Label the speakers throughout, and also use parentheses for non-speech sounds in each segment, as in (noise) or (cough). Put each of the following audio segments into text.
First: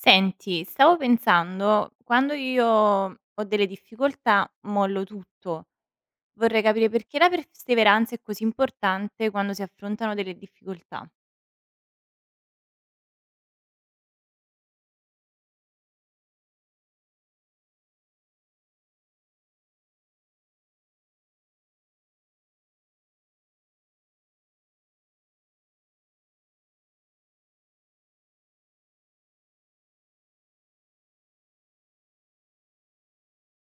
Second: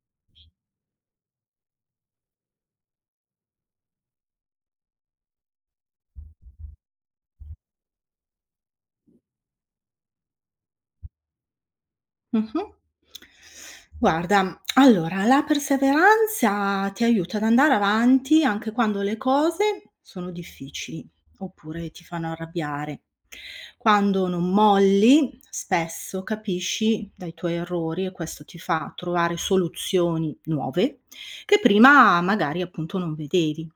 Speaker 1: Senti, stavo pensando, quando io ho delle difficoltà mollo tutto. Vorrei capire perché la perseveranza è così importante quando si affrontano delle difficoltà.
Speaker 2: Mh-mh. Guarda, allora la perseveranza ti aiuta ad andare avanti anche quando le cose sono difficili, oppure ti fanno arrabbiare. Quando non molli, spesso capisci dai tuoi errori e questo ti fa trovare soluzioni nuove che prima magari appunto non vedevi.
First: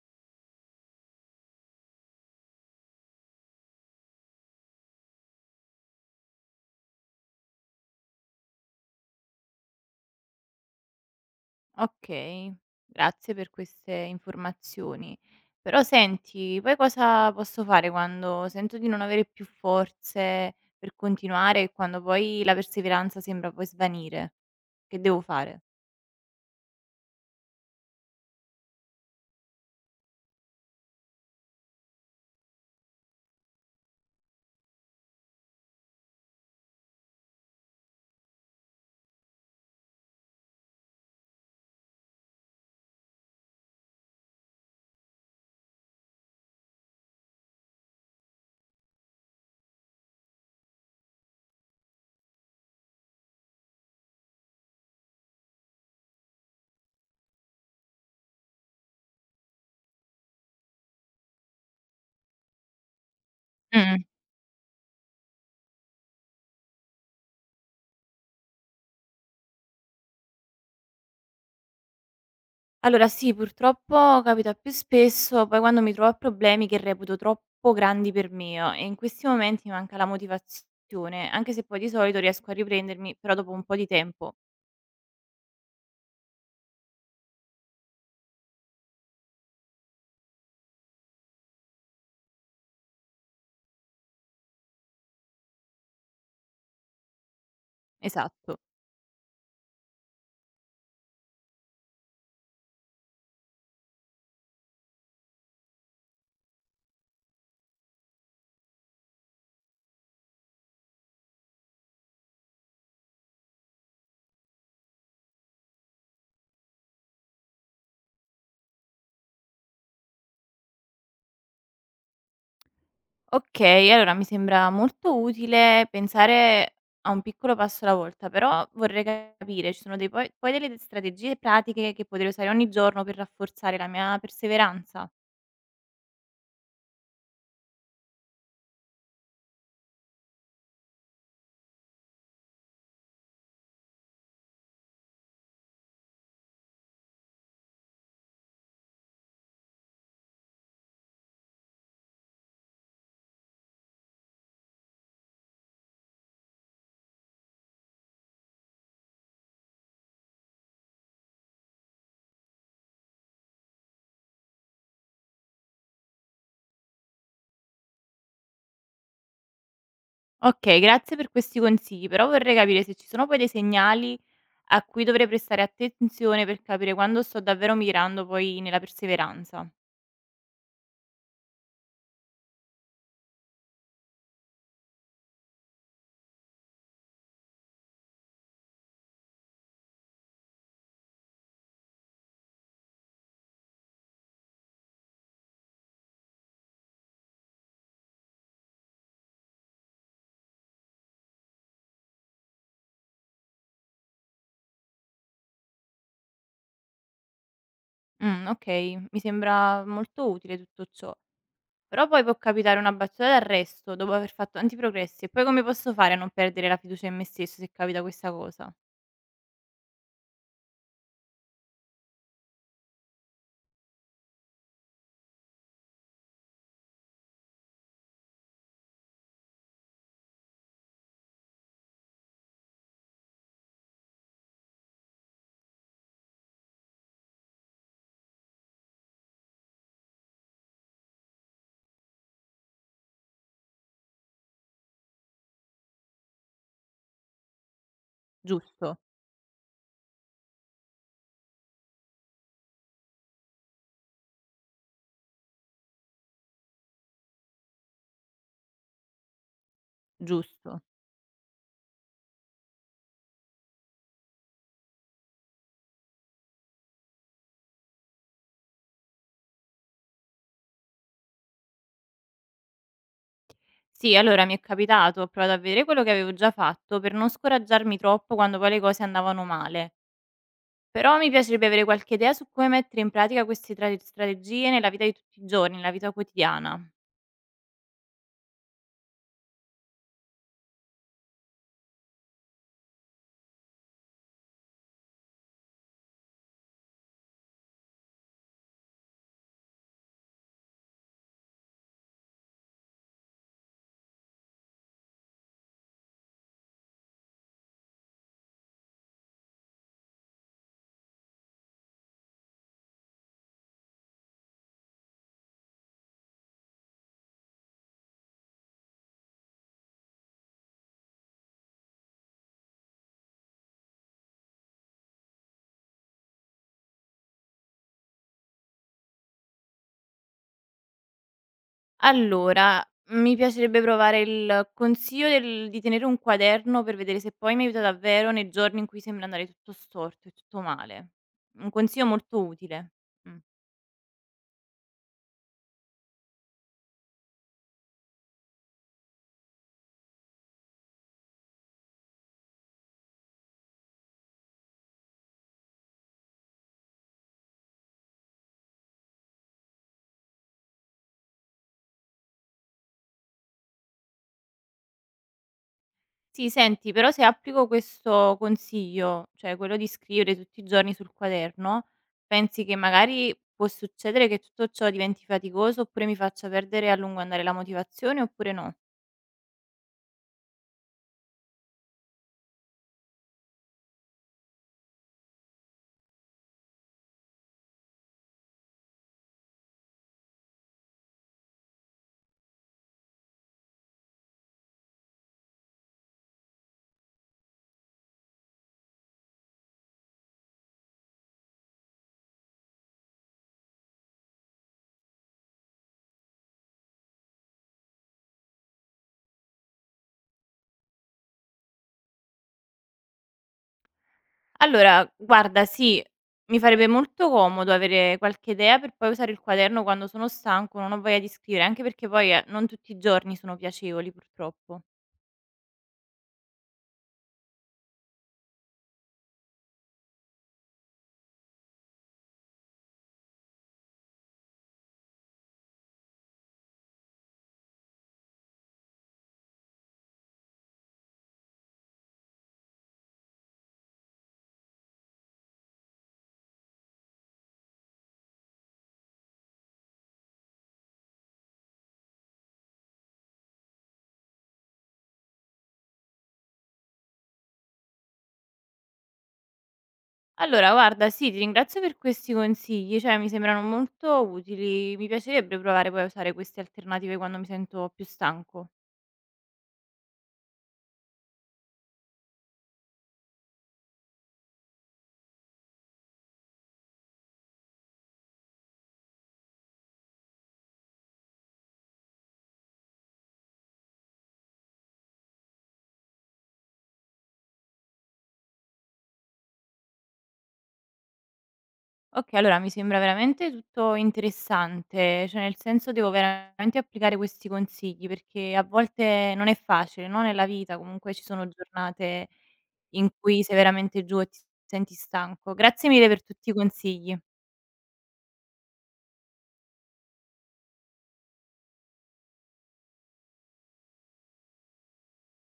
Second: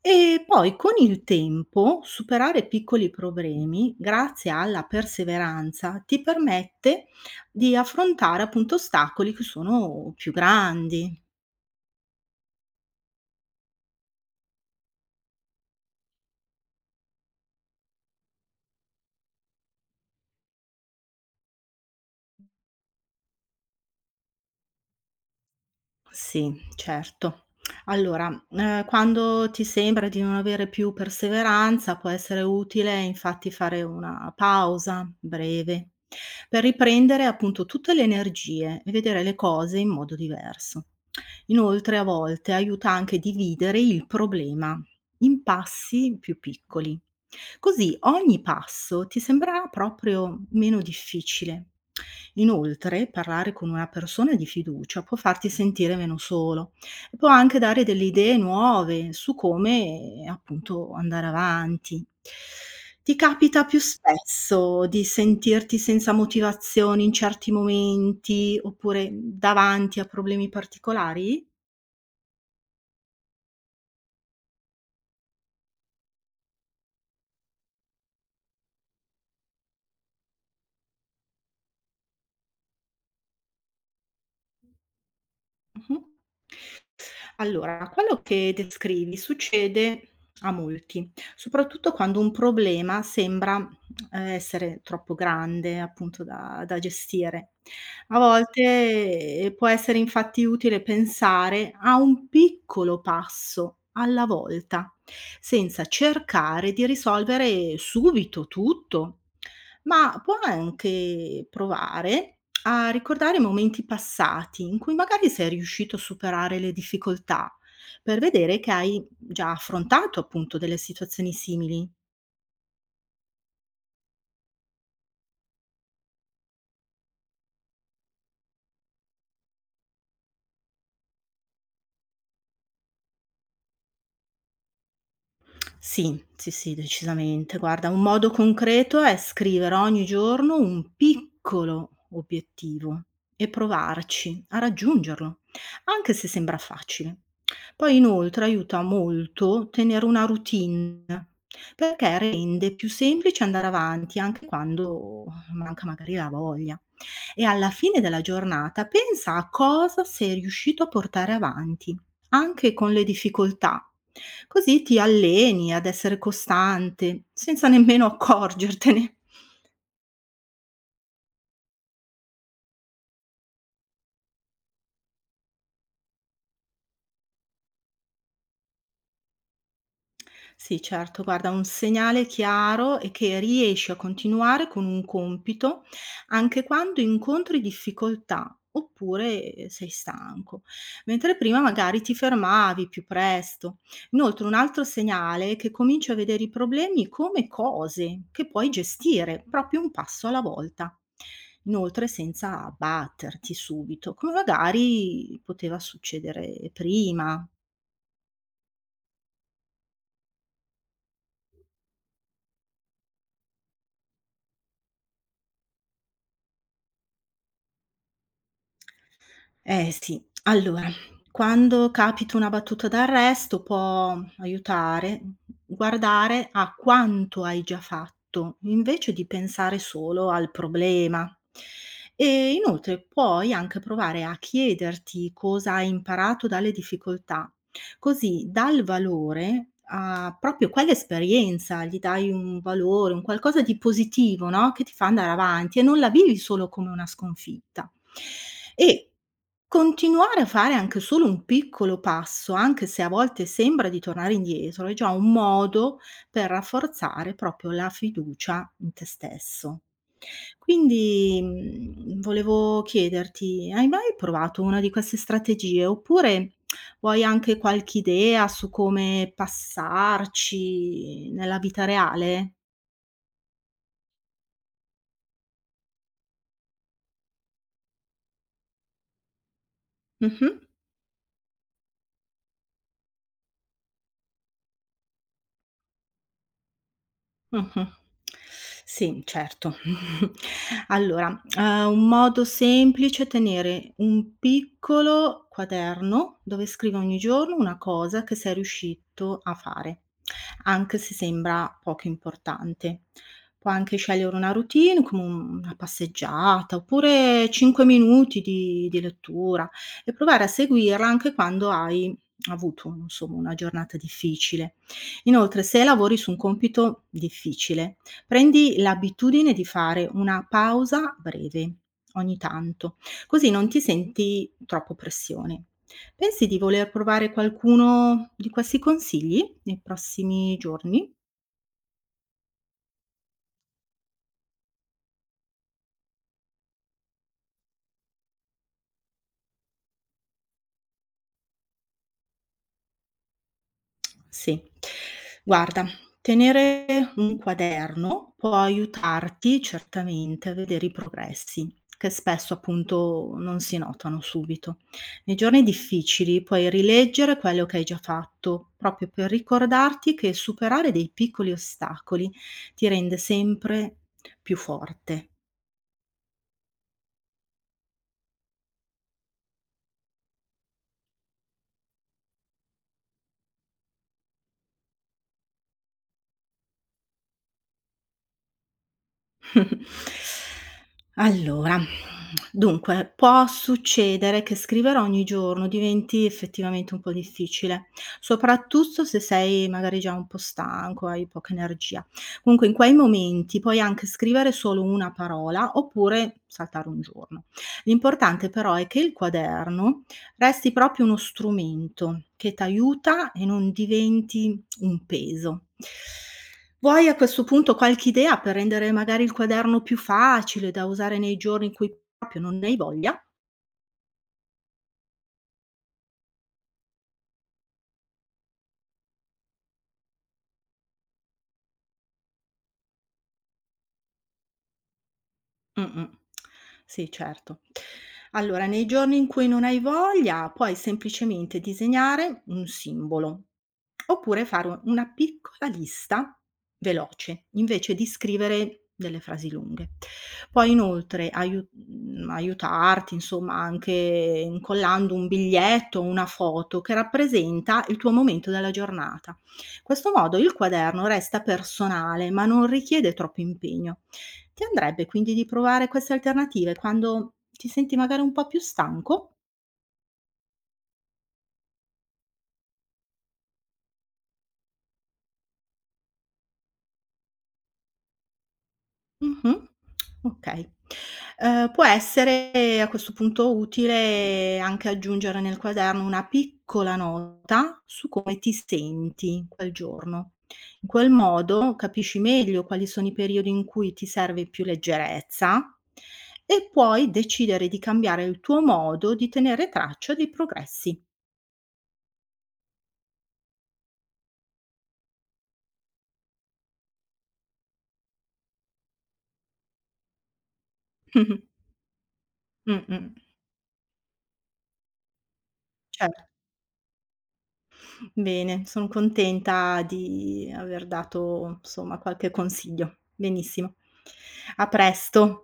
Speaker 2: E poi con il tempo superare piccoli problemi grazie alla perseveranza ti permette di affrontare appunto ostacoli che sono più grandi.
Speaker 1: Okay, grazie per queste informazioni. Però senti, poi cosa posso fare quando sento di non avere più forze per continuare e quando poi la perseveranza sembra poi svanire? Che devo fare?
Speaker 2: Sì, certo. Allora, quando ti sembra di non avere più perseveranza, può essere utile infatti fare una pausa breve, per riprendere appunto tutte le energie e vedere le cose in modo diverso. Inoltre a volte aiuta anche a dividere il problema in passi più piccoli. Così ogni passo ti sembrerà proprio meno difficile. Inoltre, parlare con una persona di fiducia può farti sentire meno solo e può anche dare delle idee nuove su come, appunto, andare avanti. Ti capita più spesso di sentirti senza motivazioni in certi momenti oppure davanti a problemi particolari?
Speaker 1: Allora sì, purtroppo capita più spesso, poi quando mi trovo a problemi che reputo troppo grandi per me oh, e in questi momenti mi manca la motivazione, anche se poi di solito riesco a riprendermi, però dopo un po' di tempo.
Speaker 2: Mh-mh. Allora, quello che descrivi succede a molti, soprattutto quando un problema sembra, essere troppo grande, appunto, da gestire. A
Speaker 1: Esatto.
Speaker 2: volte, può essere infatti utile pensare a un piccolo passo alla volta, senza cercare di risolvere subito tutto, ma può anche provare a ricordare momenti passati in cui magari sei riuscito a superare le difficoltà, per vedere che hai già affrontato appunto delle situazioni simili.
Speaker 1: Ok, allora mi sembra molto utile pensare a un piccolo passo alla volta, però vorrei capire, ci sono dei poi delle strategie pratiche che potrei usare ogni giorno per rafforzare la mia perseveranza?
Speaker 2: Sì, sì, sì, decisamente. Guarda, un modo concreto è scrivere ogni giorno un piccolo obiettivo e provarci a raggiungerlo, anche se sembra facile. Poi inoltre aiuta molto tenere una routine, perché rende più semplice andare avanti anche quando manca magari la voglia. E alla fine della giornata pensa a cosa sei riuscito a portare avanti anche con le difficoltà. Così ti alleni ad essere costante, senza nemmeno accorgertene.
Speaker 1: Ok, grazie per questi consigli, però vorrei capire se ci sono poi dei segnali a cui dovrei prestare attenzione per capire quando sto davvero migrando poi nella perseveranza.
Speaker 2: Sì, certo, guarda, un segnale chiaro è che riesci a continuare con un compito anche quando incontri difficoltà oppure sei stanco, mentre prima magari ti fermavi più presto. Inoltre, un altro segnale è che cominci a vedere i problemi come cose che puoi gestire proprio un passo alla volta. Inoltre, senza batterti subito, come magari poteva succedere prima.
Speaker 1: Okay, mi sembra molto utile tutto ciò. Però poi può capitare una battuta d'arresto dopo aver fatto tanti progressi e poi come posso fare a non perdere la fiducia in me stesso se capita questa cosa?
Speaker 2: Eh sì, allora, quando capita una battuta d'arresto può aiutare guardare a quanto hai già fatto, invece di pensare solo al problema. E inoltre puoi anche provare a chiederti cosa hai imparato dalle difficoltà, così dal valore a proprio quell'esperienza gli dai un valore, un qualcosa di positivo, no, che ti fa andare avanti e non la vivi solo come una sconfitta.
Speaker 1: Giusto,
Speaker 2: E continuare a fare anche solo un piccolo passo, anche se a volte sembra di tornare indietro, è già un modo per rafforzare proprio la fiducia in te stesso.
Speaker 1: giusto.
Speaker 2: Quindi, volevo chiederti: hai mai provato una di queste strategie, oppure vuoi anche qualche idea su come passarci nella vita reale?
Speaker 1: Sì, allora mi è capitato, ho provato a vedere quello che avevo già fatto per non scoraggiarmi troppo quando poi le cose andavano male.
Speaker 2: Mh-mh.
Speaker 1: Però mi piacerebbe avere qualche idea su come mettere in pratica queste strategie nella vita di tutti i giorni, nella vita quotidiana.
Speaker 2: Mh-mh. Sì, certo. (laughs) Allora, un modo semplice è tenere un piccolo quaderno dove scrivi ogni giorno una cosa che sei riuscito a fare, anche se sembra poco importante. Puoi anche scegliere una routine come un una passeggiata oppure 5 minuti di lettura e provare a seguirla anche quando hai avuto, insomma, una giornata difficile. Inoltre, se lavori su un compito difficile, prendi l'abitudine di fare una pausa breve ogni tanto, così non ti senti troppo pressione. Pensi di voler provare qualcuno di questi consigli nei prossimi giorni?
Speaker 1: Allora, mi piacerebbe provare il consiglio del di tenere un quaderno per vedere se poi mi aiuta davvero nei giorni in cui sembra andare tutto storto e tutto male. Un consiglio molto utile. Mh.
Speaker 2: Sì. Guarda, tenere un quaderno può aiutarti certamente a vedere i progressi, che spesso appunto non si notano subito. Nei giorni difficili puoi rileggere quello che hai già fatto, proprio per ricordarti che superare dei piccoli ostacoli ti rende sempre più forte.
Speaker 1: Sì, senti, però se applico questo consiglio, cioè quello di scrivere tutti i giorni sul quaderno, pensi che magari può succedere che tutto ciò diventi faticoso oppure mi faccia perdere a lungo andare la motivazione oppure no?
Speaker 2: (laughs) Allora, dunque, può succedere che scrivere ogni giorno diventi effettivamente un po' difficile, soprattutto se sei magari già un po' stanco, hai poca energia. Comunque in quei momenti puoi anche scrivere solo una parola oppure saltare un giorno. L'importante però è che il quaderno resti proprio uno strumento che ti aiuta e non diventi un peso. Vuoi a questo punto qualche idea per rendere magari il quaderno più facile da usare nei giorni in cui proprio non ne hai voglia?
Speaker 1: Allora, guarda, sì, mi farebbe molto comodo avere qualche idea per poi usare il quaderno quando sono stanco, non ho voglia di scrivere, anche perché poi non tutti i giorni sono piacevoli, purtroppo.
Speaker 2: Mh-mh. Sì, certo. Allora, nei giorni in cui non hai voglia, puoi semplicemente disegnare un simbolo, oppure fare u una piccola lista veloce, invece di scrivere delle frasi lunghe. Può inoltre aiutarti, insomma, anche incollando un biglietto o una foto che rappresenta il tuo momento della giornata. Questo modo il quaderno resta personale, ma non richiede troppo impegno. Ti andrebbe quindi di provare queste alternative quando ti senti magari un po' più stanco?
Speaker 1: Allora, guarda, sì, ti ringrazio per questi consigli, cioè mi sembrano molto utili. Mi piacerebbe provare poi a usare queste alternative quando mi sento più stanco.
Speaker 2: Mh-mh. Okay. Può essere a questo punto utile anche aggiungere nel quaderno una piccola nota su come ti senti quel giorno. In quel modo capisci meglio quali sono i periodi in cui ti serve più leggerezza e puoi decidere di cambiare il tuo modo di tenere traccia dei progressi.
Speaker 1: Okay, allora mi sembra veramente tutto interessante, cioè nel senso devo veramente applicare questi consigli, perché a volte non è facile, no, nella vita, comunque
Speaker 2: (laughs)
Speaker 1: ci
Speaker 2: Mh-mh.
Speaker 1: sono giornate in
Speaker 2: Mh-mh.
Speaker 1: cui sei veramente giù e ti senti stanco. Grazie mille
Speaker 2: Cer
Speaker 1: per tutti i consigli.
Speaker 2: Bene, son contenta di aver dato, insomma, qualche consiglio. Benissimo. A presto.